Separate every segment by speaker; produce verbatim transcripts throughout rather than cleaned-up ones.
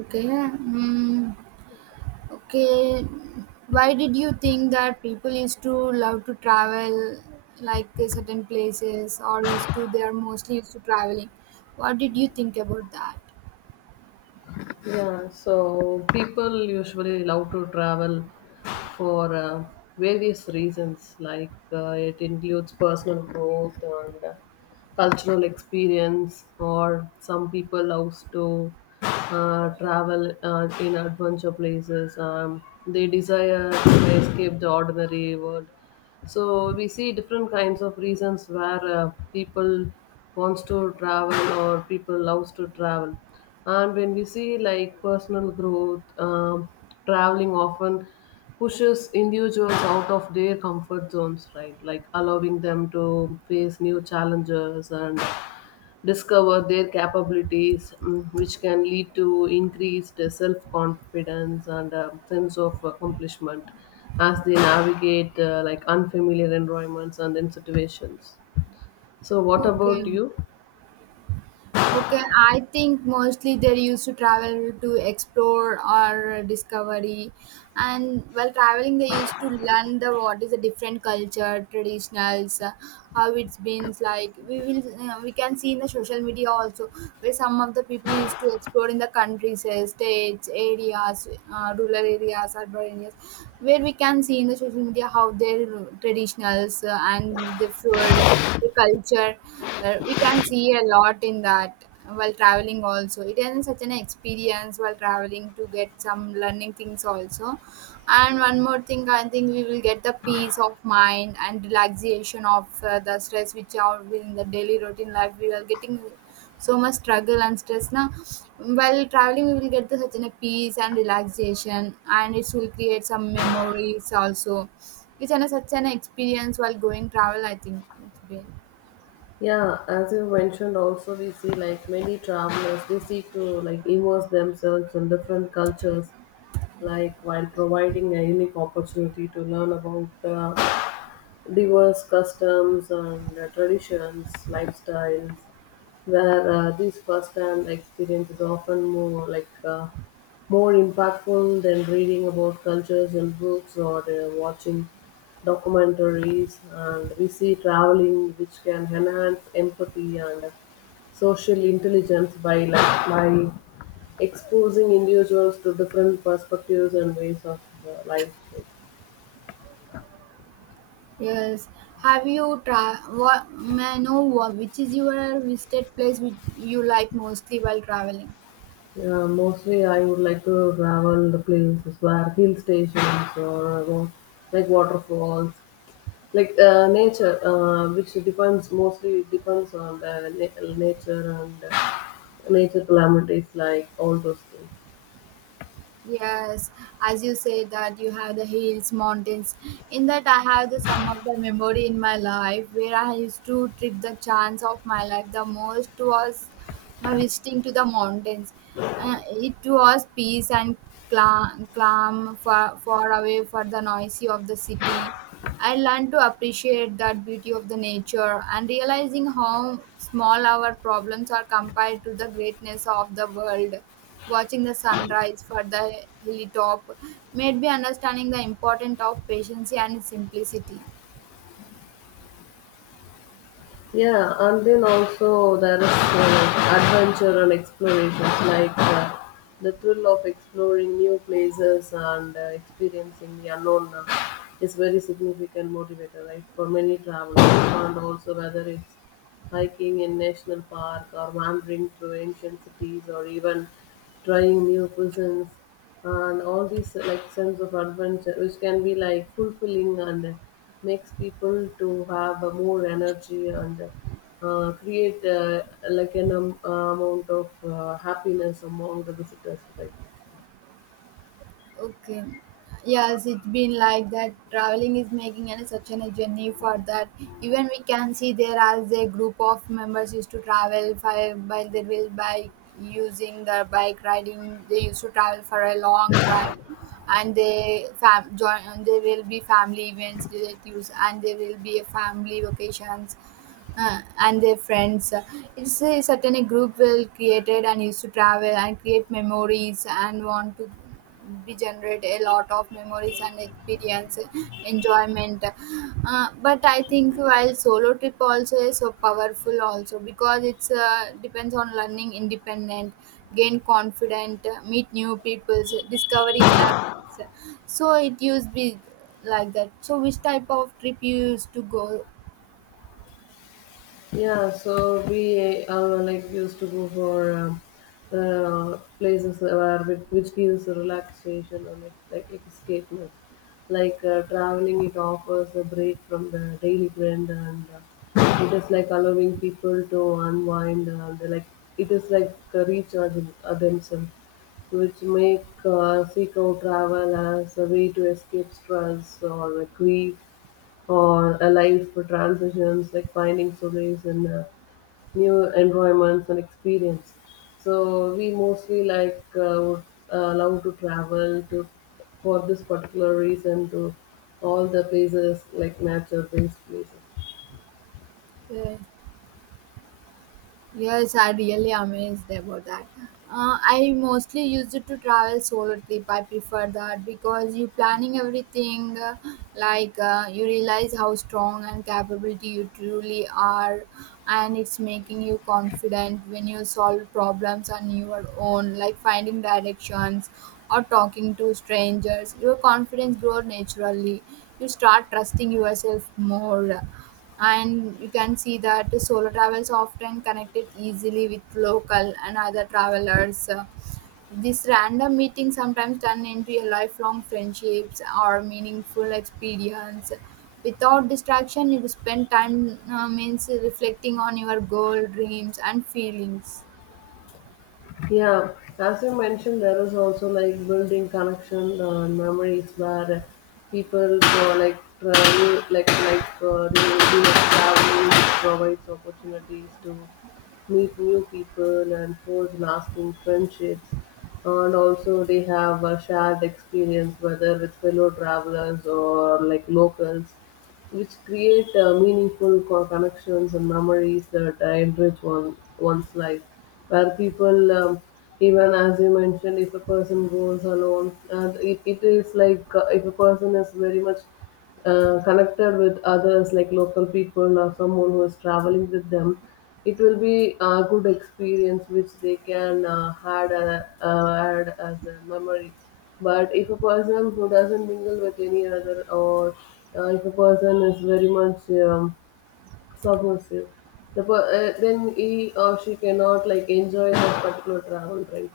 Speaker 1: Okay. Mm, okay. Why did you think that people used to love to travel, like uh, certain places, or used to they are mostly used to traveling? What did you think about that?
Speaker 2: Yeah, so people usually love to travel for uh, various reasons, like uh, it includes personal growth and uh, cultural experience, or some people loves to uh, travel uh, in adventure places. Um, they desire to escape the ordinary world. So we see different kinds of reasons where uh, people wants to travel or people loves to travel. And when we see like personal growth, um, traveling often pushes individuals out of their comfort zones, right? Like allowing them to face new challenges and discover their capabilities, mm, which can lead to increased self confidence and a sense of accomplishment as they navigate uh, like unfamiliar environments and then situations. So, what
Speaker 1: Okay.
Speaker 2: about you?
Speaker 1: Okay, I think mostly they used to travel to explore or discovery, and while traveling, they used to learn the what is a different culture, traditionals, uh, how it's been like. We will uh, we can see in the social media also where some of the people used to explore in the countries, uh, states, areas, uh, rural areas, urban areas, where we can see in the social media how their traditionals uh, and the food, the culture. Uh, we can see a lot in that while traveling also it is such an experience while traveling to get some learning things also. And one more thing I think we will get the peace of mind and relaxation of uh, the stress which are within the daily routine life. We are getting so much struggle and stress now. While traveling we will get the such a peace and relaxation and it will create some memories also. It's an, such an experience while going travel, I think it's been.
Speaker 2: Yeah, as you mentioned, also we see like many travelers, they seek to like immerse themselves in different cultures, like while providing a unique opportunity to learn about uh, diverse customs and uh, traditions, lifestyles, where uh, these first-hand experience is often more like uh, more impactful than reading about cultures in books or uh, watching documentaries. And we see traveling, which can enhance empathy and uh, social intelligence by like by exposing individuals to different perspectives and ways of uh, life.
Speaker 1: Yes. Have you tra- what, may I know what, which is your visited place which you like mostly while traveling?
Speaker 2: Yeah, mostly I would like to travel the places where hill stations or uh, like waterfalls, like uh, nature, uh, which depends mostly it depends on the na- nature and uh, nature calamities, like all those things.
Speaker 1: Yes, as you say that you have the hills, mountains. In that, I have the some of the memory in my life where I used to trip the chance of my life the most was my visiting to the mountains. Uh, it was peace and calm, calm far, far away for the noisy of the city. I learned to appreciate that beauty of the nature and realizing how small our problems are compared to the greatness of the world. Watching the sunrise for the hilltop made me understanding the importance of patience and simplicity.
Speaker 2: Yeah, and then also there is uh, adventure and explorations like uh, the thrill of exploring new places and uh, experiencing the unknown uh, is very significant motivator, right, for many travelers. And also whether it's hiking in national park or wandering through ancient cities or even trying new cuisines, and all these uh, like sense of adventure which can be like fulfilling and uh, makes people to have uh, more energy and uh, create uh, like an um, amount of uh, happiness among the visitors right.
Speaker 1: Okay. Yes, it's been like that. Traveling is making an, such an, a journey for that. Even we can see there as a group of members used to travel by, by their will by using the bike riding. They used to travel for a long drive, and they fam join. And there will be family events relatives, and there will be a family vacations uh, and their friends. It's a certain a group will created and used to travel and create memories and want to be generate a lot of memories and experience enjoyment. Uh, but I think while solo trip also is so powerful also because it's uh, depends on learning independent, gain confident, meet new people, discover inner peace. So it used be like that. So which type of trip you used to go?
Speaker 2: Yeah, so we uh, like used to go for um, uh, places where which, which gives relaxation and like, like escapement. Like uh, traveling, it offers a break from the daily grind, and uh, it is like allowing people to unwind. And like it is like uh, recharging uh, themselves, which make uh, seek out travel as a way to escape stress or grief or alive for transitions, like finding solace in uh, new environments and experience. So we mostly like uh, would uh, love to travel to for this particular reason to all the places like nature based places.
Speaker 1: Uh, Yes, I really amazed about that. Uh, I mostly used it to travel solo trip. I prefer that because you planning everything, uh, like uh, you realize how strong and capability you truly are, and it's making you confident when you solve problems on your own, like finding directions or talking to strangers. Your confidence grows naturally. You start trusting yourself more and you can see that solo travels often connected easily with local and other travelers. This random meeting sometimes turn into a lifelong friendships or meaningful experience. Without distraction you spend time uh, means reflecting on your goal dreams and feelings.
Speaker 2: Yeah, as you mentioned, there is also like building connection uh, and memories where people uh, like travel, like like uh, they do like traveling, which provides opportunities to meet new people and forge lasting friendships. And also, they have a shared experience, whether with fellow travelers or like locals which create uh, meaningful co- connections and memories that uh, enrich one, one's life. Where people, um, even as you mentioned, if a person goes alone, and it, it is like uh, if a person is very much uh, connected with others, like local people or someone who is traveling with them, it will be a good experience which they can uh, had a, uh, add as a memory. But if a person who doesn't mingle with any other, or uh, if a person is very much um, submissive, the per- uh, then he or she cannot like enjoy that particular travel, right?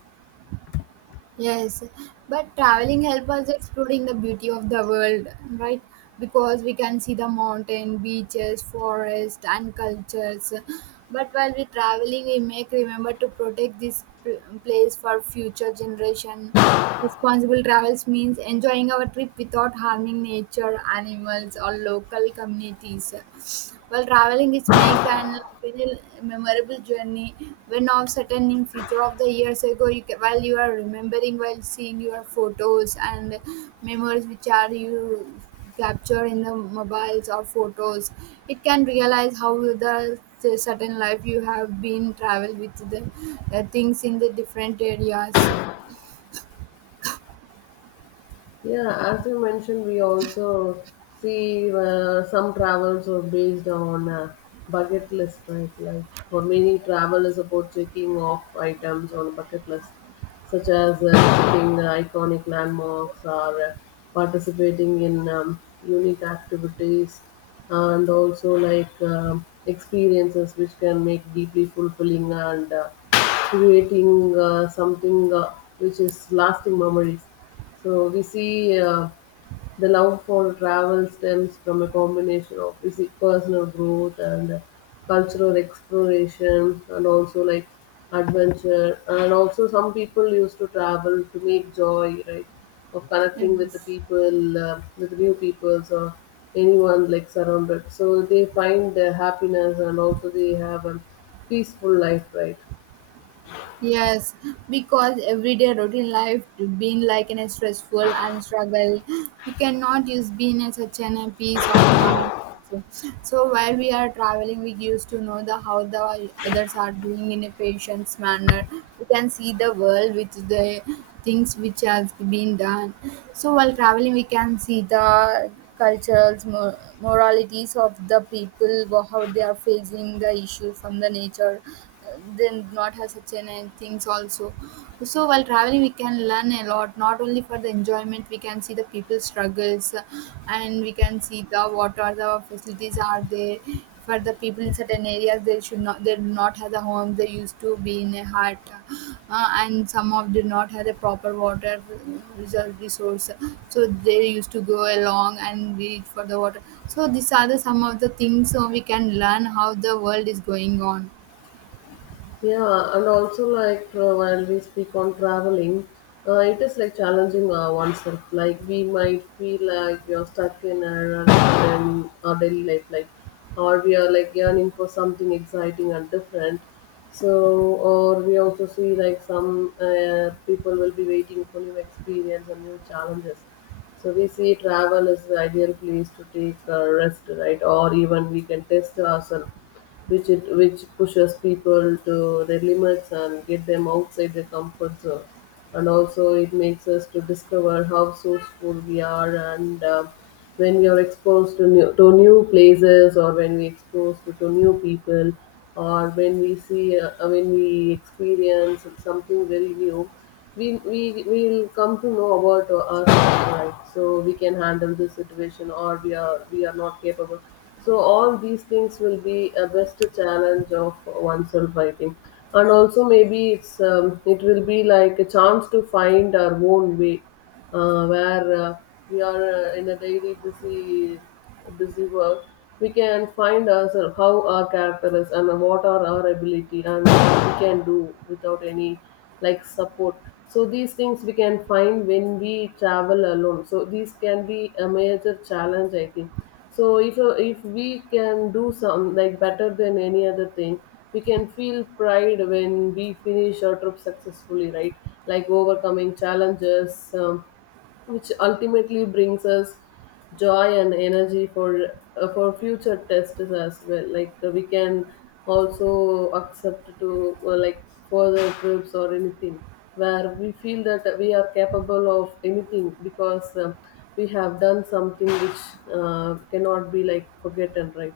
Speaker 1: Yes, but traveling help us exploring the beauty of the world, right? Because we can see the mountain, beaches, forest, and cultures. But while we traveling, we make remember to protect this pl- place for future generation. Responsible travels means enjoying our trip without harming nature, animals, or local communities. While traveling, is make an like, very memorable journey. When all certain in future of the years ago, you can, while you are remembering, while seeing your photos and memories which are you capture in the mobiles or photos, it can realize how the the certain life you have been travel with the uh, things in the different areas.
Speaker 2: Yeah, as you mentioned, we also see uh, some travels are based on uh, bucket list, right? Like for many, travel is about checking off items on a bucket list, such as uh, visiting uh, iconic landmarks or uh, participating in um, unique activities, and also like um experiences which can make deeply fulfilling and uh, creating uh, something uh, which is lasting memories. So we see uh, the love for travel stems from a combination of we personal growth and cultural exploration, and also like adventure. And also, some people used to travel to make joy, right, of connecting with the
Speaker 1: Yes.
Speaker 2: people, uh, with new peoples or anyone like surrounded. So they find uh, happiness, and also they have a peaceful life, right?
Speaker 1: Yes, because everyday routine life to being like an stressful and struggle, we cannot use being as such an a peace of mind. So, so while we are traveling, we used to know the how the others are doing in a patient's manner. We can see the world with the things which has been done. So while traveling, we can see the cultural mor- moralities of the people, wha- how they are facing the issues from the nature then not have such an uh, things also. So while traveling we can learn a lot, not only for the enjoyment. We can see the people's struggles, uh, and we can see the what are the facilities are there for the people in certain areas. They should not, they do not have the home. They used to be in a hut, uh, and some of did not have the proper water reserve resource, so they used to go along and reach for the water. So these are the some of the things, so we can learn how the world is going on.
Speaker 2: Yeah, and also like uh, while we speak on traveling, uh, it is like challenging uh, oneself. Like we might feel like we are stuck in our, in our daily life, like or we are like yearning for something exciting and different. So, or we also see like some uh, people will be waiting for new experience and new challenges. So we see travel is the ideal place to take a rest, right? Or even we can test ourselves which it which pushes people to their limits and get them outside their comfort zone and also it makes us to discover how sourceful we are and uh, when we are exposed to new, to new places or when we exposed to, to new people or when we see uh, when we experience something very new we we will come to know about ourselves, right? So we can handle this situation, or we are we are not capable. So all these things will be a best challenge of oneself, I think. And also maybe it's um, it will be like a chance to find our own way uh, where uh, we are uh, in a daily busy busy work we can find ourselves how our character is and what are our ability and what we can do without any like support. So these things we can find when we travel alone, so these can be a major challenge, I think. So if uh, if we can do some like better than any other thing we can feel pride when we finish our trip successfully, right? Like overcoming challenges, um, which ultimately brings us joy and energy for uh, for future tests as well. Like uh, we can also accept to uh, like further trips or anything where we feel that we are capable of anything because um, we have done something which uh, cannot be like forgotten, right?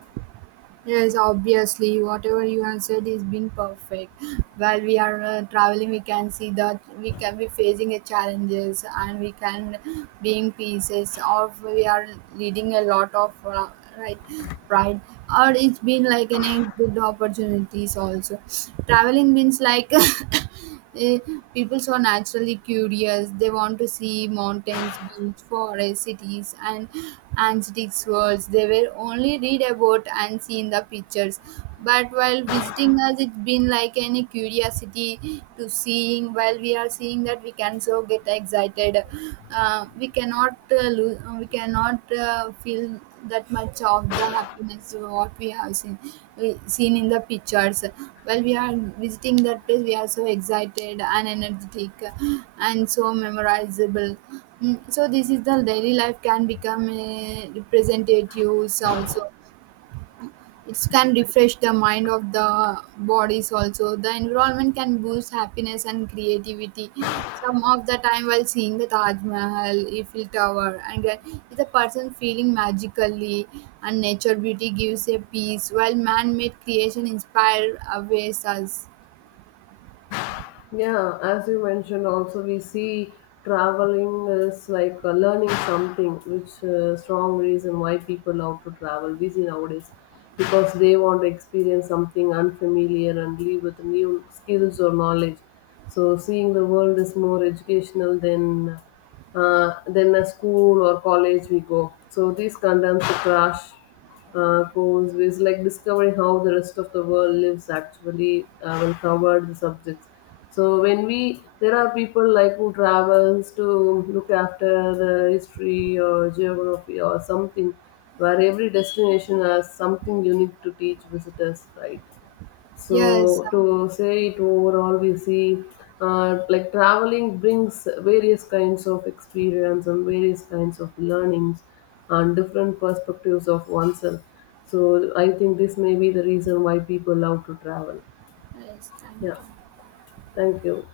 Speaker 1: Yes, obviously, whatever you have said is been perfect. While we are uh, traveling, we can see that we can be facing a challenges and we can being pieces of we are leading a lot of uh, right pride, or it's been like an a good opportunities also. Traveling means like eh, people so naturally curious, they want to see mountains beach forests cities and antique worlds they were only read about and see in the pictures. But while visiting us it's been like any curiosity to seeing, while we are seeing that we can so get excited. Uh, we cannot uh, lose, we cannot uh, feel that much of the happiness what we have seen. We seen in the pictures while we are visiting that place, we are so excited and energetic and so memorizable. Mm, so this is the daily life can become uh, representatives also. It can refresh the mind of the bodies also. The environment can boost happiness and creativity. Some of the time while seeing the Taj Mahal, Eiffel Tower, and then is a person feeling magically, and nature beauty gives a peace while man-made creation inspire aways us.
Speaker 2: Yeah, as you mentioned, also we see traveling is like uh, learning something, which uh, strong reason why people love to travel. We see nowadays because they want to experience something unfamiliar and leave with new skills or knowledge. So seeing the world is more educational than uh, than a school or college we go. So these condemns to crash uh, goals is like discovering how the rest of the world lives actually uh, when covered the subjects. So when we there are people like who travels to look after the history or geography or something, where every destination has something unique to teach visitors, right?
Speaker 1: Yes,
Speaker 2: So
Speaker 1: uh,
Speaker 2: to say it overall, we see uh, like traveling brings various kinds of experience and various kinds of learnings and different perspectives of oneself. So I think this may be the reason why people love to travel.
Speaker 1: yes,
Speaker 2: Yeah,
Speaker 1: thank you.
Speaker 2: thank you.